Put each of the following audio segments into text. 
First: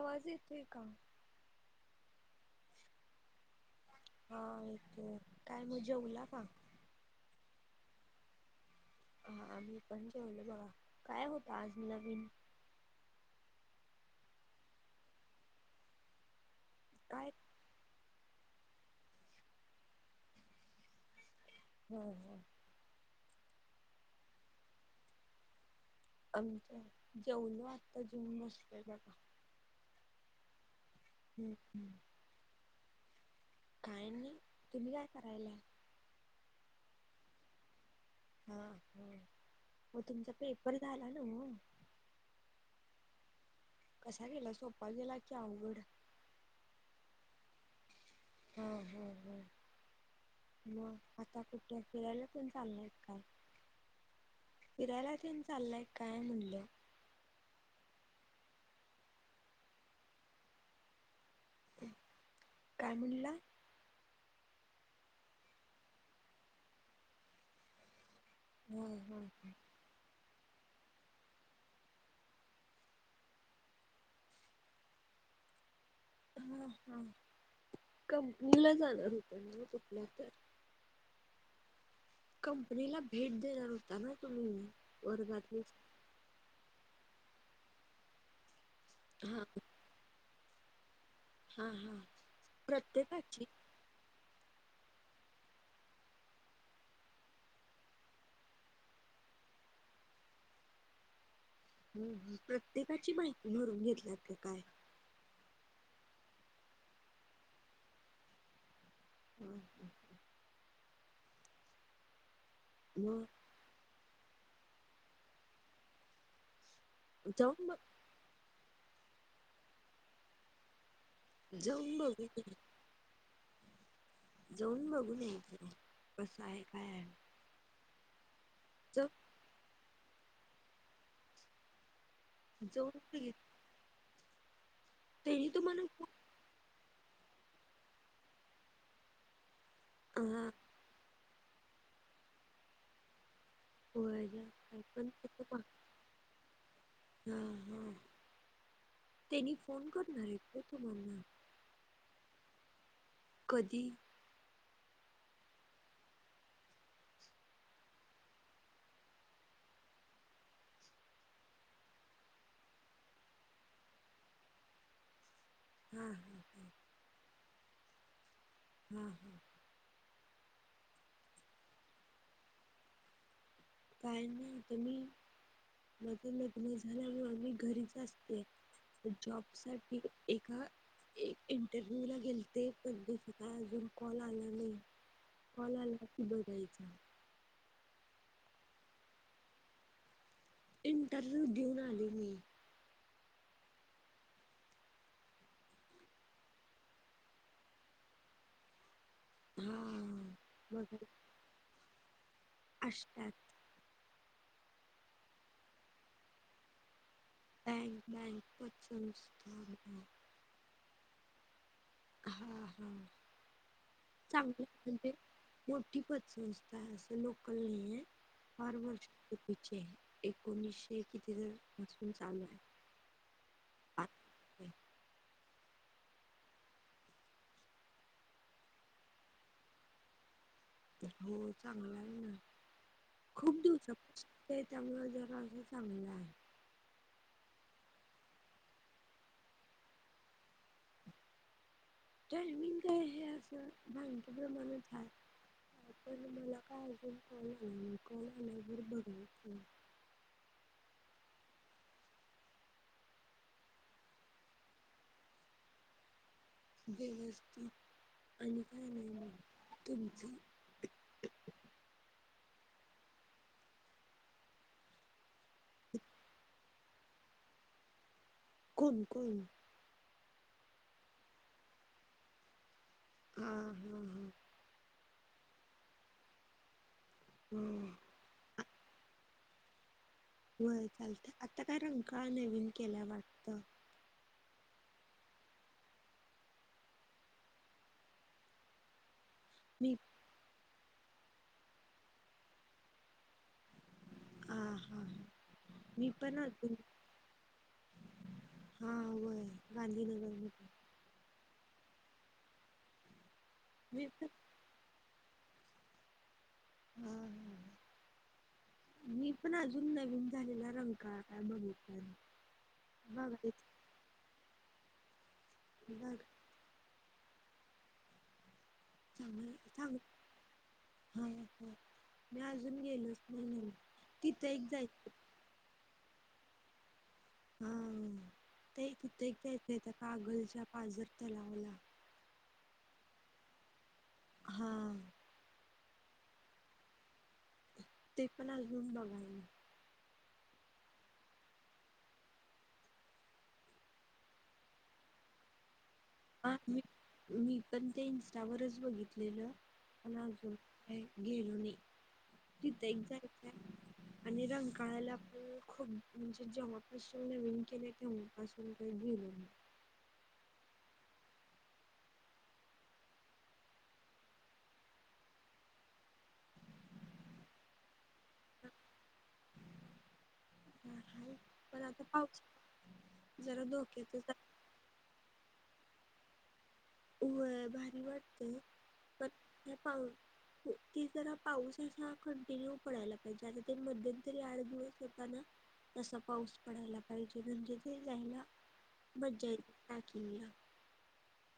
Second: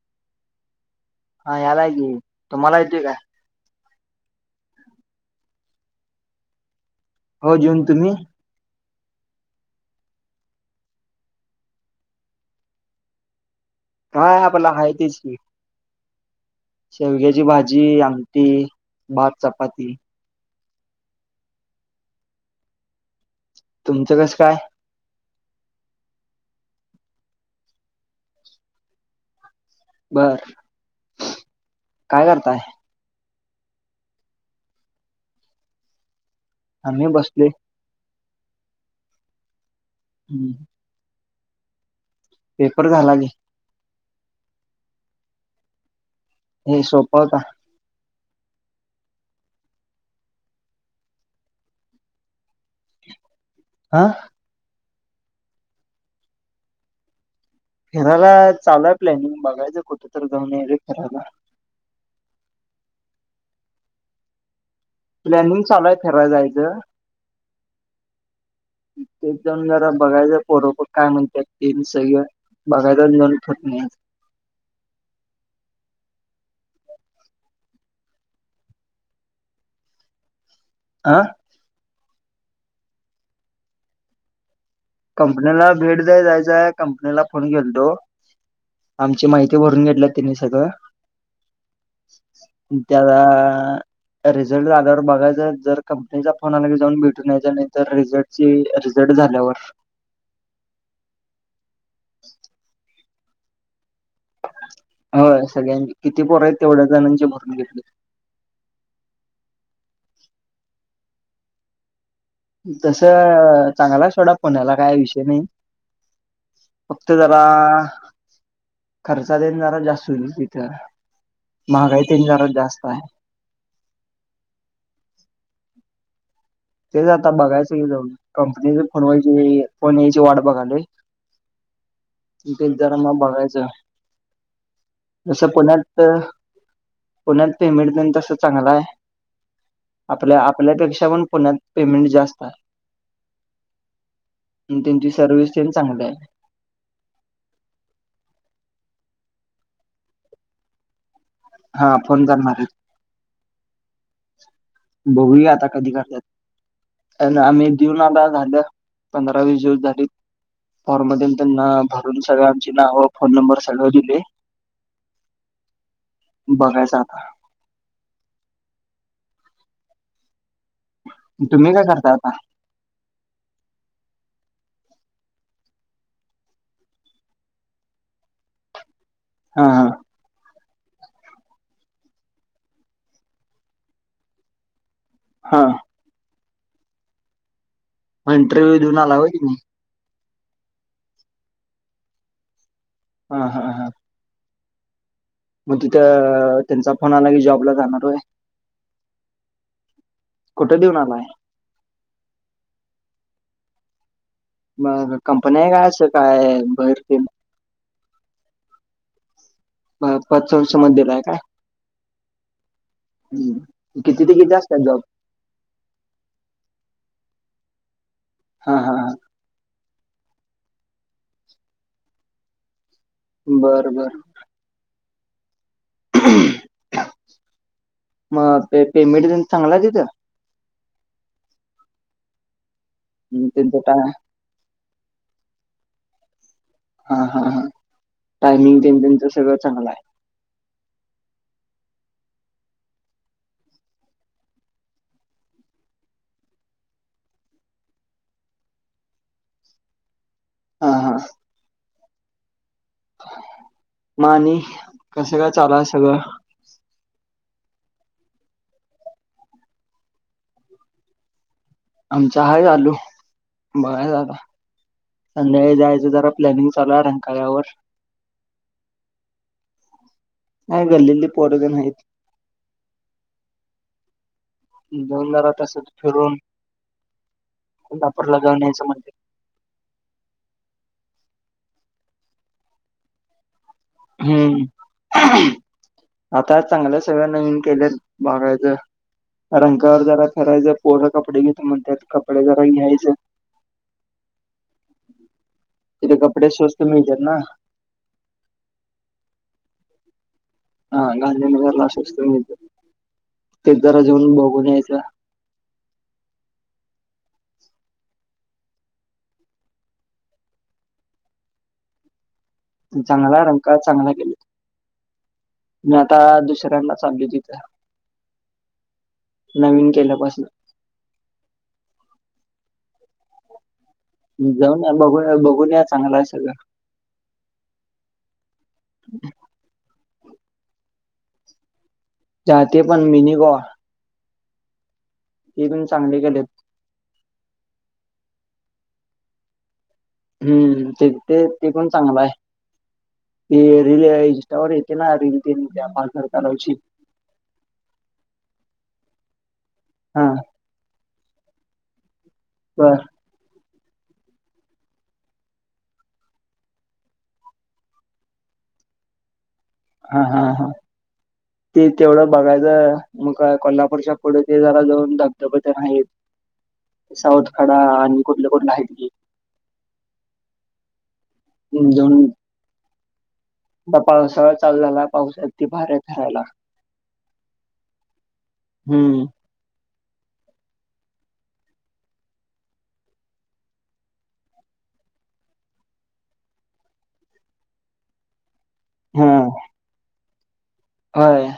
आवाज येतोय का. हा यालाय कि तुम्हाला येतोय काय. हा येतोय काय मग जेवला का. हो जेऊन तुम्ही. हा मी पण जेवले बघा, काय होत आज मग नवीन. काय आपल हाय तीच कि काय शेवग्याची भाजी. भाजी आमटी भात चपाती. हमम. तुमचं कसं काय. आमच, जेवल आता जेऊन बसलोय बगा. बरर... ह् हमंम. काय करताय. काय नाही तुम्ही काय करायलाय. आम्ही बसलोय. हा हा म तुमचा हम्म, पेपर झाला नव्ह. पेपर झाला कि. कसा गेला सोपा गेला की अवघड. हमम सोपा होता. हा हा हा. मग आता कुठे फिरायला तेन चालाय काय. हा... फिरायला तेन चाललाय काय म्हणलं. फीरायला चालू हाय प्लॅनिंग बघायचं कुठ तर जाऊन यायच फिरायला. हुम्म.. काय म्हणला.. प्लॅनिंग चालू आहे फिराय जायचं. हा हा. ते जाऊन जरा बघायचं पोरं कोण. काय म्हत्यात तेन सगळेजण बघायच आणि जावून ठरवुन यायचं. हा, हा. कंपनीला जाणार होता ना कुठल्यातर? हा... कंपनीला भेट देणार होता ना तुम्ही. वर्गातली कंपनीला भेट द्याय जायचय, कंपनीला फोन केलतो. आमची हा माहिती भरून घेतल्या त्यांनी, सगळं. हा हा त्याला. प्रत्येकाची रिझल्ट आल्यावर बघायच, जर कंपनीचा फोन आला की जाऊन भेटून यायचा, नाही तर रिझल्ट. चेंज, रिझल्ट झाल्यावर. ह, प्रत्येकाची माहिती भरून घेतलयात. की काय? हो, सगळ्यां किती पोर आहेत, तेवढ्या जणांचे भरून घेतले. हम् मग तसं चांगला हाय, सोडा पुण्याला, काय विषय नाही. फक्त जरा जाऊन बघ खर्च तेन जरा जास्त होईल तिथं. जाऊन महागाई ते न जरा बघू जास्त आहे. जाऊन बघून यायच, कस आहे? काय तेच आहे आता बघायचं की, जाऊन कंपनीच फोन ज वा्हायचे. फोन यायची वाट बघलोय, तेच आता जरा जाऊन मग बघित बघायचं. जसं त्यांनी तुम्हाला पुण्यात पुण्यात पेमेंट पण तस चांगला आहे, आपल्या, हा आपल्यापेक्षा पण पुण्यात पेमेंट जास्त आहे. होय आणि पण त्यांची सर्विस तेन चांगली आहे. हा, हा. त्यांनी फोन करणार आहेत का, हो तुम्हाला. हा, फोन करणार आहेत. कधी? बघूया, आता कधी करत्यात. आम्ही दिऊन आता झालं. पंधरा -वीस दिवस झाली. फॉर्म मधून त्यांना भरून, सगळं आमची नावं, फोन नंबर सगळं दिले. हा हा हा बघायच आता. हम हम. तुम्ही काय करता आता? काही नाही. तुम्ही? माझं लग्न झाल्यामुळे, मी घरीच असते. तर हा हा जॉबसाठी, एका. एक इंटरव्ह्यू ला गेलते. पण दुसरा अजून कॉल आला नाही. हा कॉल आला की, बघायचा. इंटरव्हू देऊन आला होय तूम्ही? इंटरव्ह्यू देऊन आली मी. हा- हा -हा. मग तिथं त्यांचा फोन आला की, जॉबला जाणार होय. हा. कुठं देऊन बघायचं, आलाय आष्टया त. कंपनी आहे काय? असं काय बाहेर तेन बँक, बँक पतसंस्था. पतसंस्थे मध्ये दिलाय काय? हा हा हम्, किती ते किती चांगलं असतात जॉब. म्हणजे मोठी पतसंस्था आहे. असं लोकल, नाही आहे. हा फार हा वर्ष हा कितीची आहे. एकोणीसशे, किती पासून चालू आहे. बर- बर. हम हम मग पेमेंट तेन चांगला आहे, तिथं. हो, चांगला आहे ना म्हणजे खूप त्यांचं काय दिवसा त्यामुळे, जरा चांगलं आहे. हा -हा -हा टायमिंग तेन त्यांच सगळं चांगलं आहे. [inaudible] टायमिंग काय, हे असं बँके प्रमाणाच हाय. पण मला काय अजून कॉल आला नाही. कॉल आल्यावर बघायच. हा हा. मग आणि कसं काय चालू हाय सगळं. व्यवस्थित आणि काय नाही तुमचे आमच हाय चालू बघायच आता संध्याकाळी जायचं जरा प्लॅनिंग चालू आहे. रंकाळ्यावर कोण कोण? नाही गल्लीतली पोर तेन अहित. हा हा हा जंगल्याला तस फिरून हम्म र लगवण्याचं म्हणज होय चालतं आता काय रंकाळ नवीन केल्या वाटत हम्म आता चांगल्या सगळ्या नवीन केल्यात बघायचं मी नाकारत जरा फिरायचं पोहरं कपडे घेत म्हणतात कपडे जरा घ्यायचे हा हा ह मी तिथे पण कपडे त स्वस्त मिळतात ना. हा व आहे गांधीनगर म तर हा गांधीनगर ला अस असतो तर ते मी पण जराजऊन बघून यायचं हम् हम् मी पण अजून नवीन झालेला रंकाळा का काय बघित चांगला रंकाळा चांगला गेले मी बघ आता दुसऱ्यांना चाललोय लोय तथ चांग चांग केल्यापासून ह मी अजून गेलोच महिनला जाऊन या बघू बघून या चांगला आहे सगळं हा ते तिथे एक जायचंय कागलच्या पाजर तलावला जात पण मीनी गो हा ते पण चांगले केलेत ते पण अजून बघाले हम्म ते ते ते पण चांगला आहे रील इवर येते ना रीलल ते हा तलावची म मी पण ते इंस्टावरच बघितलेलं प हा अजून का गेलो नाही तिथ बर एक जाय आणि रंग काळायला खू खूप म्हणजे जेवॉप विंग केले ते असल काही घी हा हा हा ते तेवढं बघायचं मग कोल्हापूरच्या पुढे ते जरा जाऊन धबधब्या ते नाहीत साऊथखडा आणि कुठलं हा, कुठलं आहेत की ह ह दोन धोक्यातच तपावसच चाललेला पाऊसात त भार आहे करायला उ भारी हम्म वत पा ती जरा पाऊस असा कंटिन्यू पडायला पाहिजे आता ते मध्यंतरी आठ दिवस होताना तसा पाऊस पडायला पाहिजे म्हणजे ते जायला मज्जा य टाकीला हय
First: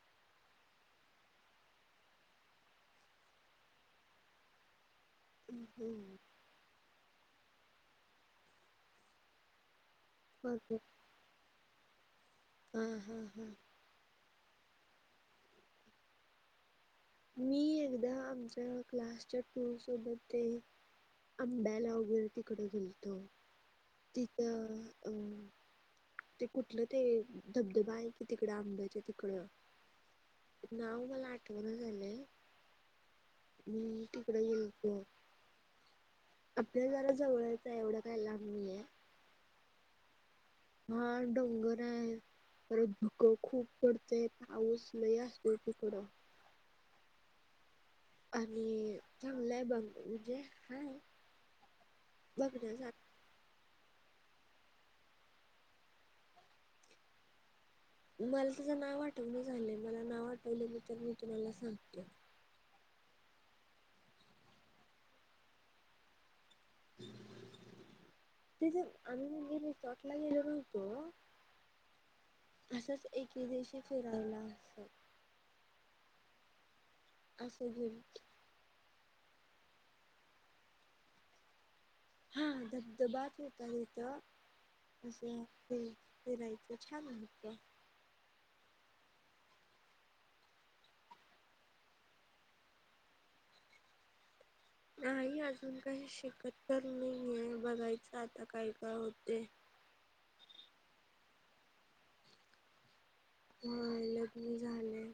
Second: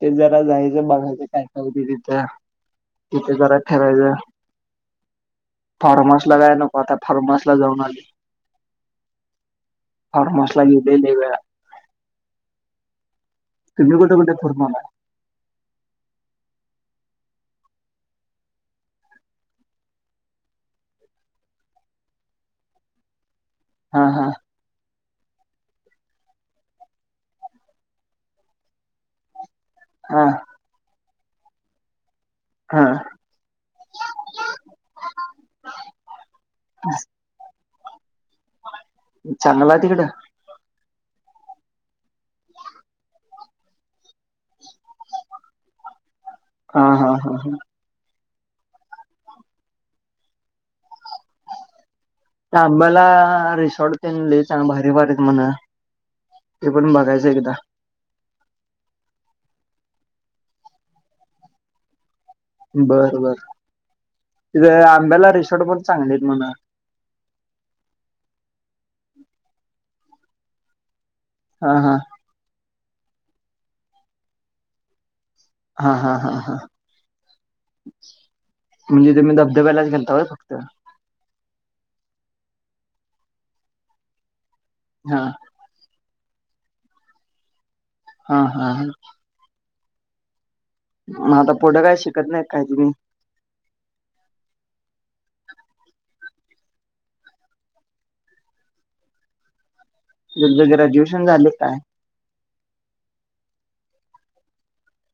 ते ज ला जायचं बघायच काय का होती तिथे तिथे जरा ठरायचं हम्म फार्मासला काय नको आता फार्मास ला जाऊन आली बरोबर [unintelligible] हम् हम् हम् तुम्ही कुठं कुठं फिरुन आलात मी एकदा आमच्या क्लासच्या टू सोबत ते आंब्याला वगैरे तिकडे घेोलतो हा हा तिथं अं ते कुठलं ते धबधबा आहे कि तिकडे आंबडायचे तिकड हा नाव मला आठवण झालंय हा हम तिकड गेलतो आपल्या जरा जवळयचं आहे एवढा काय लाब नाही आहे चांगलंय तिकडं हा डोंगर हाय. परत धुकं खूप पडतय पाऊस लय असतोय तिकडं. हा हा हा हा. आणि, चांगलंय बघ म्हणजे हाय अंबाला बघण्यासारखं रिसॉर्ट. तेन लई चां भारी भारी आहेत म्हण, ते पण बघायचं एकदा. मला त्याज नाव आठवण झालंय मला नाव आठवल तर मी तुम्हाला सांगतो. बर बर, इथे आंब्याला रिसॉर्ट पण चांगली हाईत म्हण. तेज आम्हीे कणी रिसॉर्टला गेलो नव्हतो. हा हा. असंच एके दिवशी फिरायला अस. हा हा हा हा. असं गेलतो. म्हणजे तुम्ही धब्यालाच गेलता व्हय फक्त. हा धबधबाच होता तिथ, अस हा ते. फिरायच छान होत. हा हा हा. म आता पुढं काय शिकत नाही काय तुम्ही? नाही अजून काही शिकत तर नाहीये बघायचं आता काय काय होतय. तुमच ग्रॅज्युएशन झालय का काय? होय लग्न झालय.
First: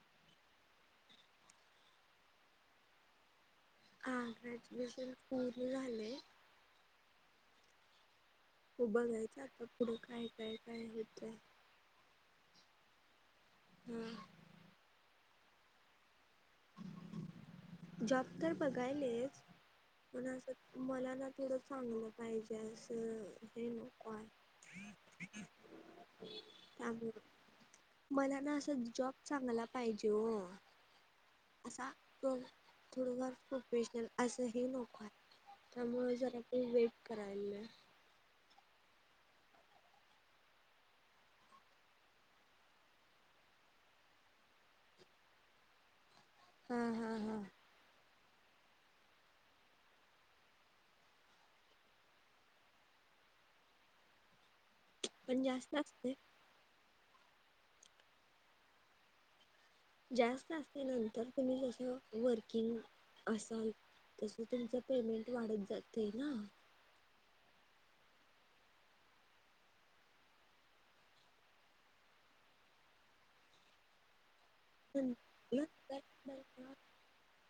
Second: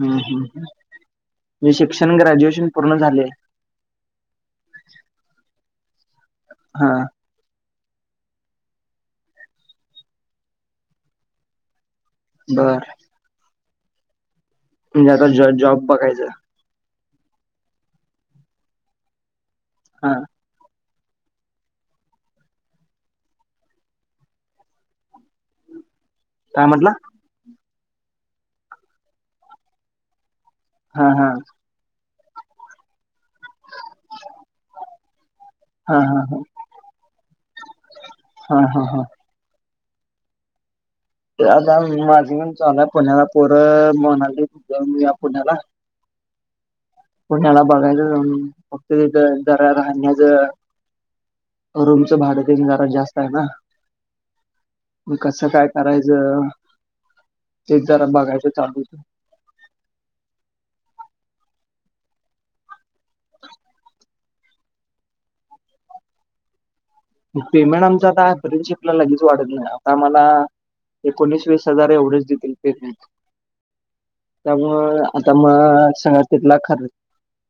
हम् हम, म्हणजे शिक्षण ग्रॅज्युएशन पूर्ण झालय. हा ग्रॅज्युएशन पूर्ण झालय. हा. बघायचा आता पुढं काय काय काय होतंय. बर. हम्म. म्हणजे आता ज जॉब बघायचं. जॉब तर बघायलेच, हा पण अस मला ना थोडं चांगलं पाहिजे असं हे नकोय. [inaudible] काय म्हटला? त्यामुळं, मला ना असं जॉब चांगला पाहिजे ओ. हा हा. असा, प्रो, थोडंफार प्रोफेशनल असं हे नको हाय. हा त्यामुळे हा जरा ते वेट करालोय. हा हा हा. आता माझ पण चालूय पुण्याला पोरं म्हणालतीत जाऊन येऊ या पुण्याला. हा हा. हा पुण्याला बघायचं जाऊन, फक्त तिथं जरा राहण्याचं रूमचं भाडं तेन जरा जास्त आहे ना. म पण कसं काय जास्त असते करायचं, तेच जरा बघायचं चालूये. जास्त असल्यानंतर तुम्ही जसं वर्किंग, असाल तस तुमच पेमेंट वाढत जातय ना. पेमेंट आमचं आता इंटर्नशिप ला लगेच वाढत नाही आता आम्हाला एकोणीस वीस हजार एवढेच देतील पेमेंट. त्यामुळ पण आता म नंतर सांगळा तिथला खरं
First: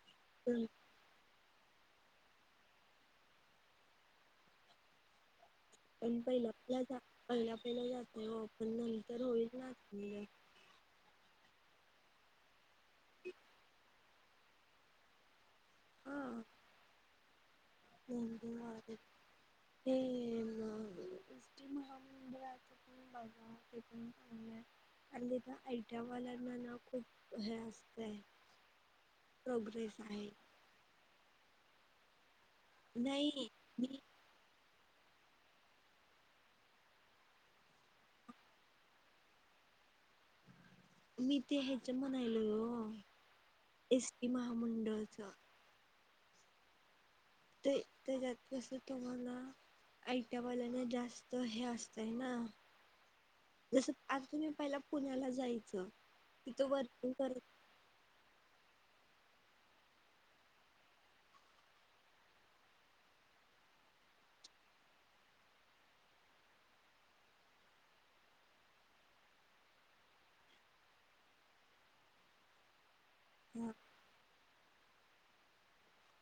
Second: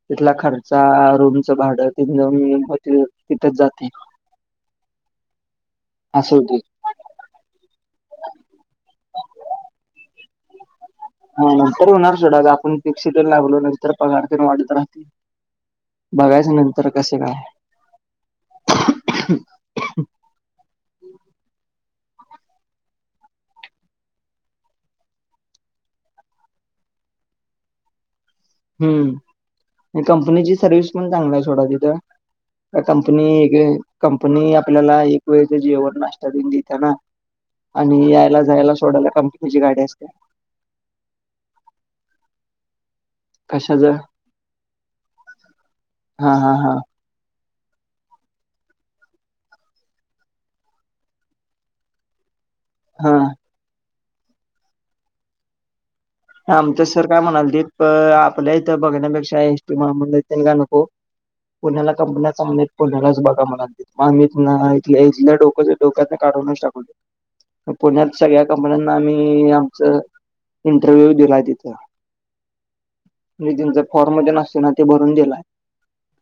तिथला पण खर्चा रूमचं भाडं तेन जाऊन येऊन तिथेच जातय. पण असं पहिलं होते. प पहिला पहिला जातय ओ पण नंतर होईल ना [unintelligible] हा नंतर होणार सोडा आपण फिक्स तेन लागलो नंतर पगारपण वाढत राहतय. बघायच नंतर कस काय. [unintelligible] इष्टी महामंडळा [unintelligible] आणि तिथं आय टी आय वाल्यांना ना खूप हे असतंय. हम्म, प्रोग्रेस आणि आहे कंपनीची सर्विस पण चांगली आहे सोडा तिथं. तर कंपनी नाही एक मी कंपनी आपल्याला एक वेळचं जेवण नाश्ता पण देत्या ना. आणि यायला जायला सोडायला कंपनीची गाडी असते. मी ते ह्याच म्हणायल हो. कशाच एस टी महामंडळच. हा हा हा ते त्याच्यात कसं तुम्हाला आयट्यावाल्यांना जास्त हे असतय ना हा जसं आज तुम्ही पहिला पुण्याला जायचं तिथं आमचं सर वर्किंग काय करत म्हणालते, त प आपल्या इथं बघण्यापेक्षा एस टी महामंडळ ते का नको. पुण्याला कंपन्या चांगल्या आहेत, पुण्यालाच बघा म्हणालते. मग मी इथ इथलं डोक्याच डोक्यात काढूनच टाकलोय. मग पुण्यात सगळ्या कंपन्यांना आम्ही आमचं इटरव्हू दिलाय तिथं, अन हा तेंचा फॉर्म तेन असते ना ते भरून दिलाय.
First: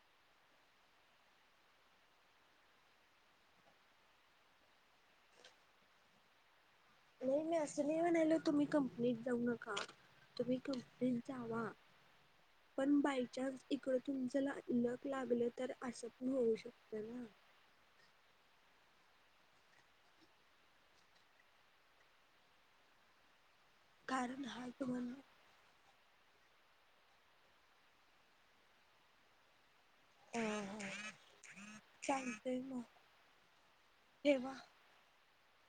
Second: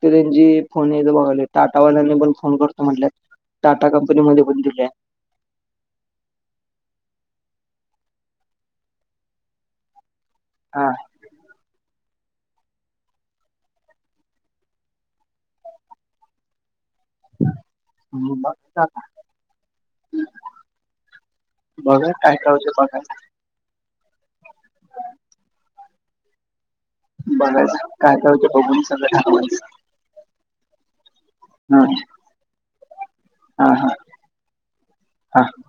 त त्यांची फोन येयच बघायलोय, टाटावाल्यांनी पण फोन करतो म्हटलेत. टाटा कंपनी मध्ये पण दिल्या. नाही मी असं नाही म्हणालो तुम्ही कंपनीत जाऊ नका, तुम्ही हा कंपनीत जावा. [inaudible] पण बायचान्स इकड तुम जर लक लागलं तर असं पण होऊ शकतं ना. हम्म बघता आता. बघा काय काय होतयं बघायच. कारण हा तुम्हाला बघायच, काय काय होतंय बघून सगळं ठरवायचं. हो हो, हा चालतंय मग. हा ठेवा. हा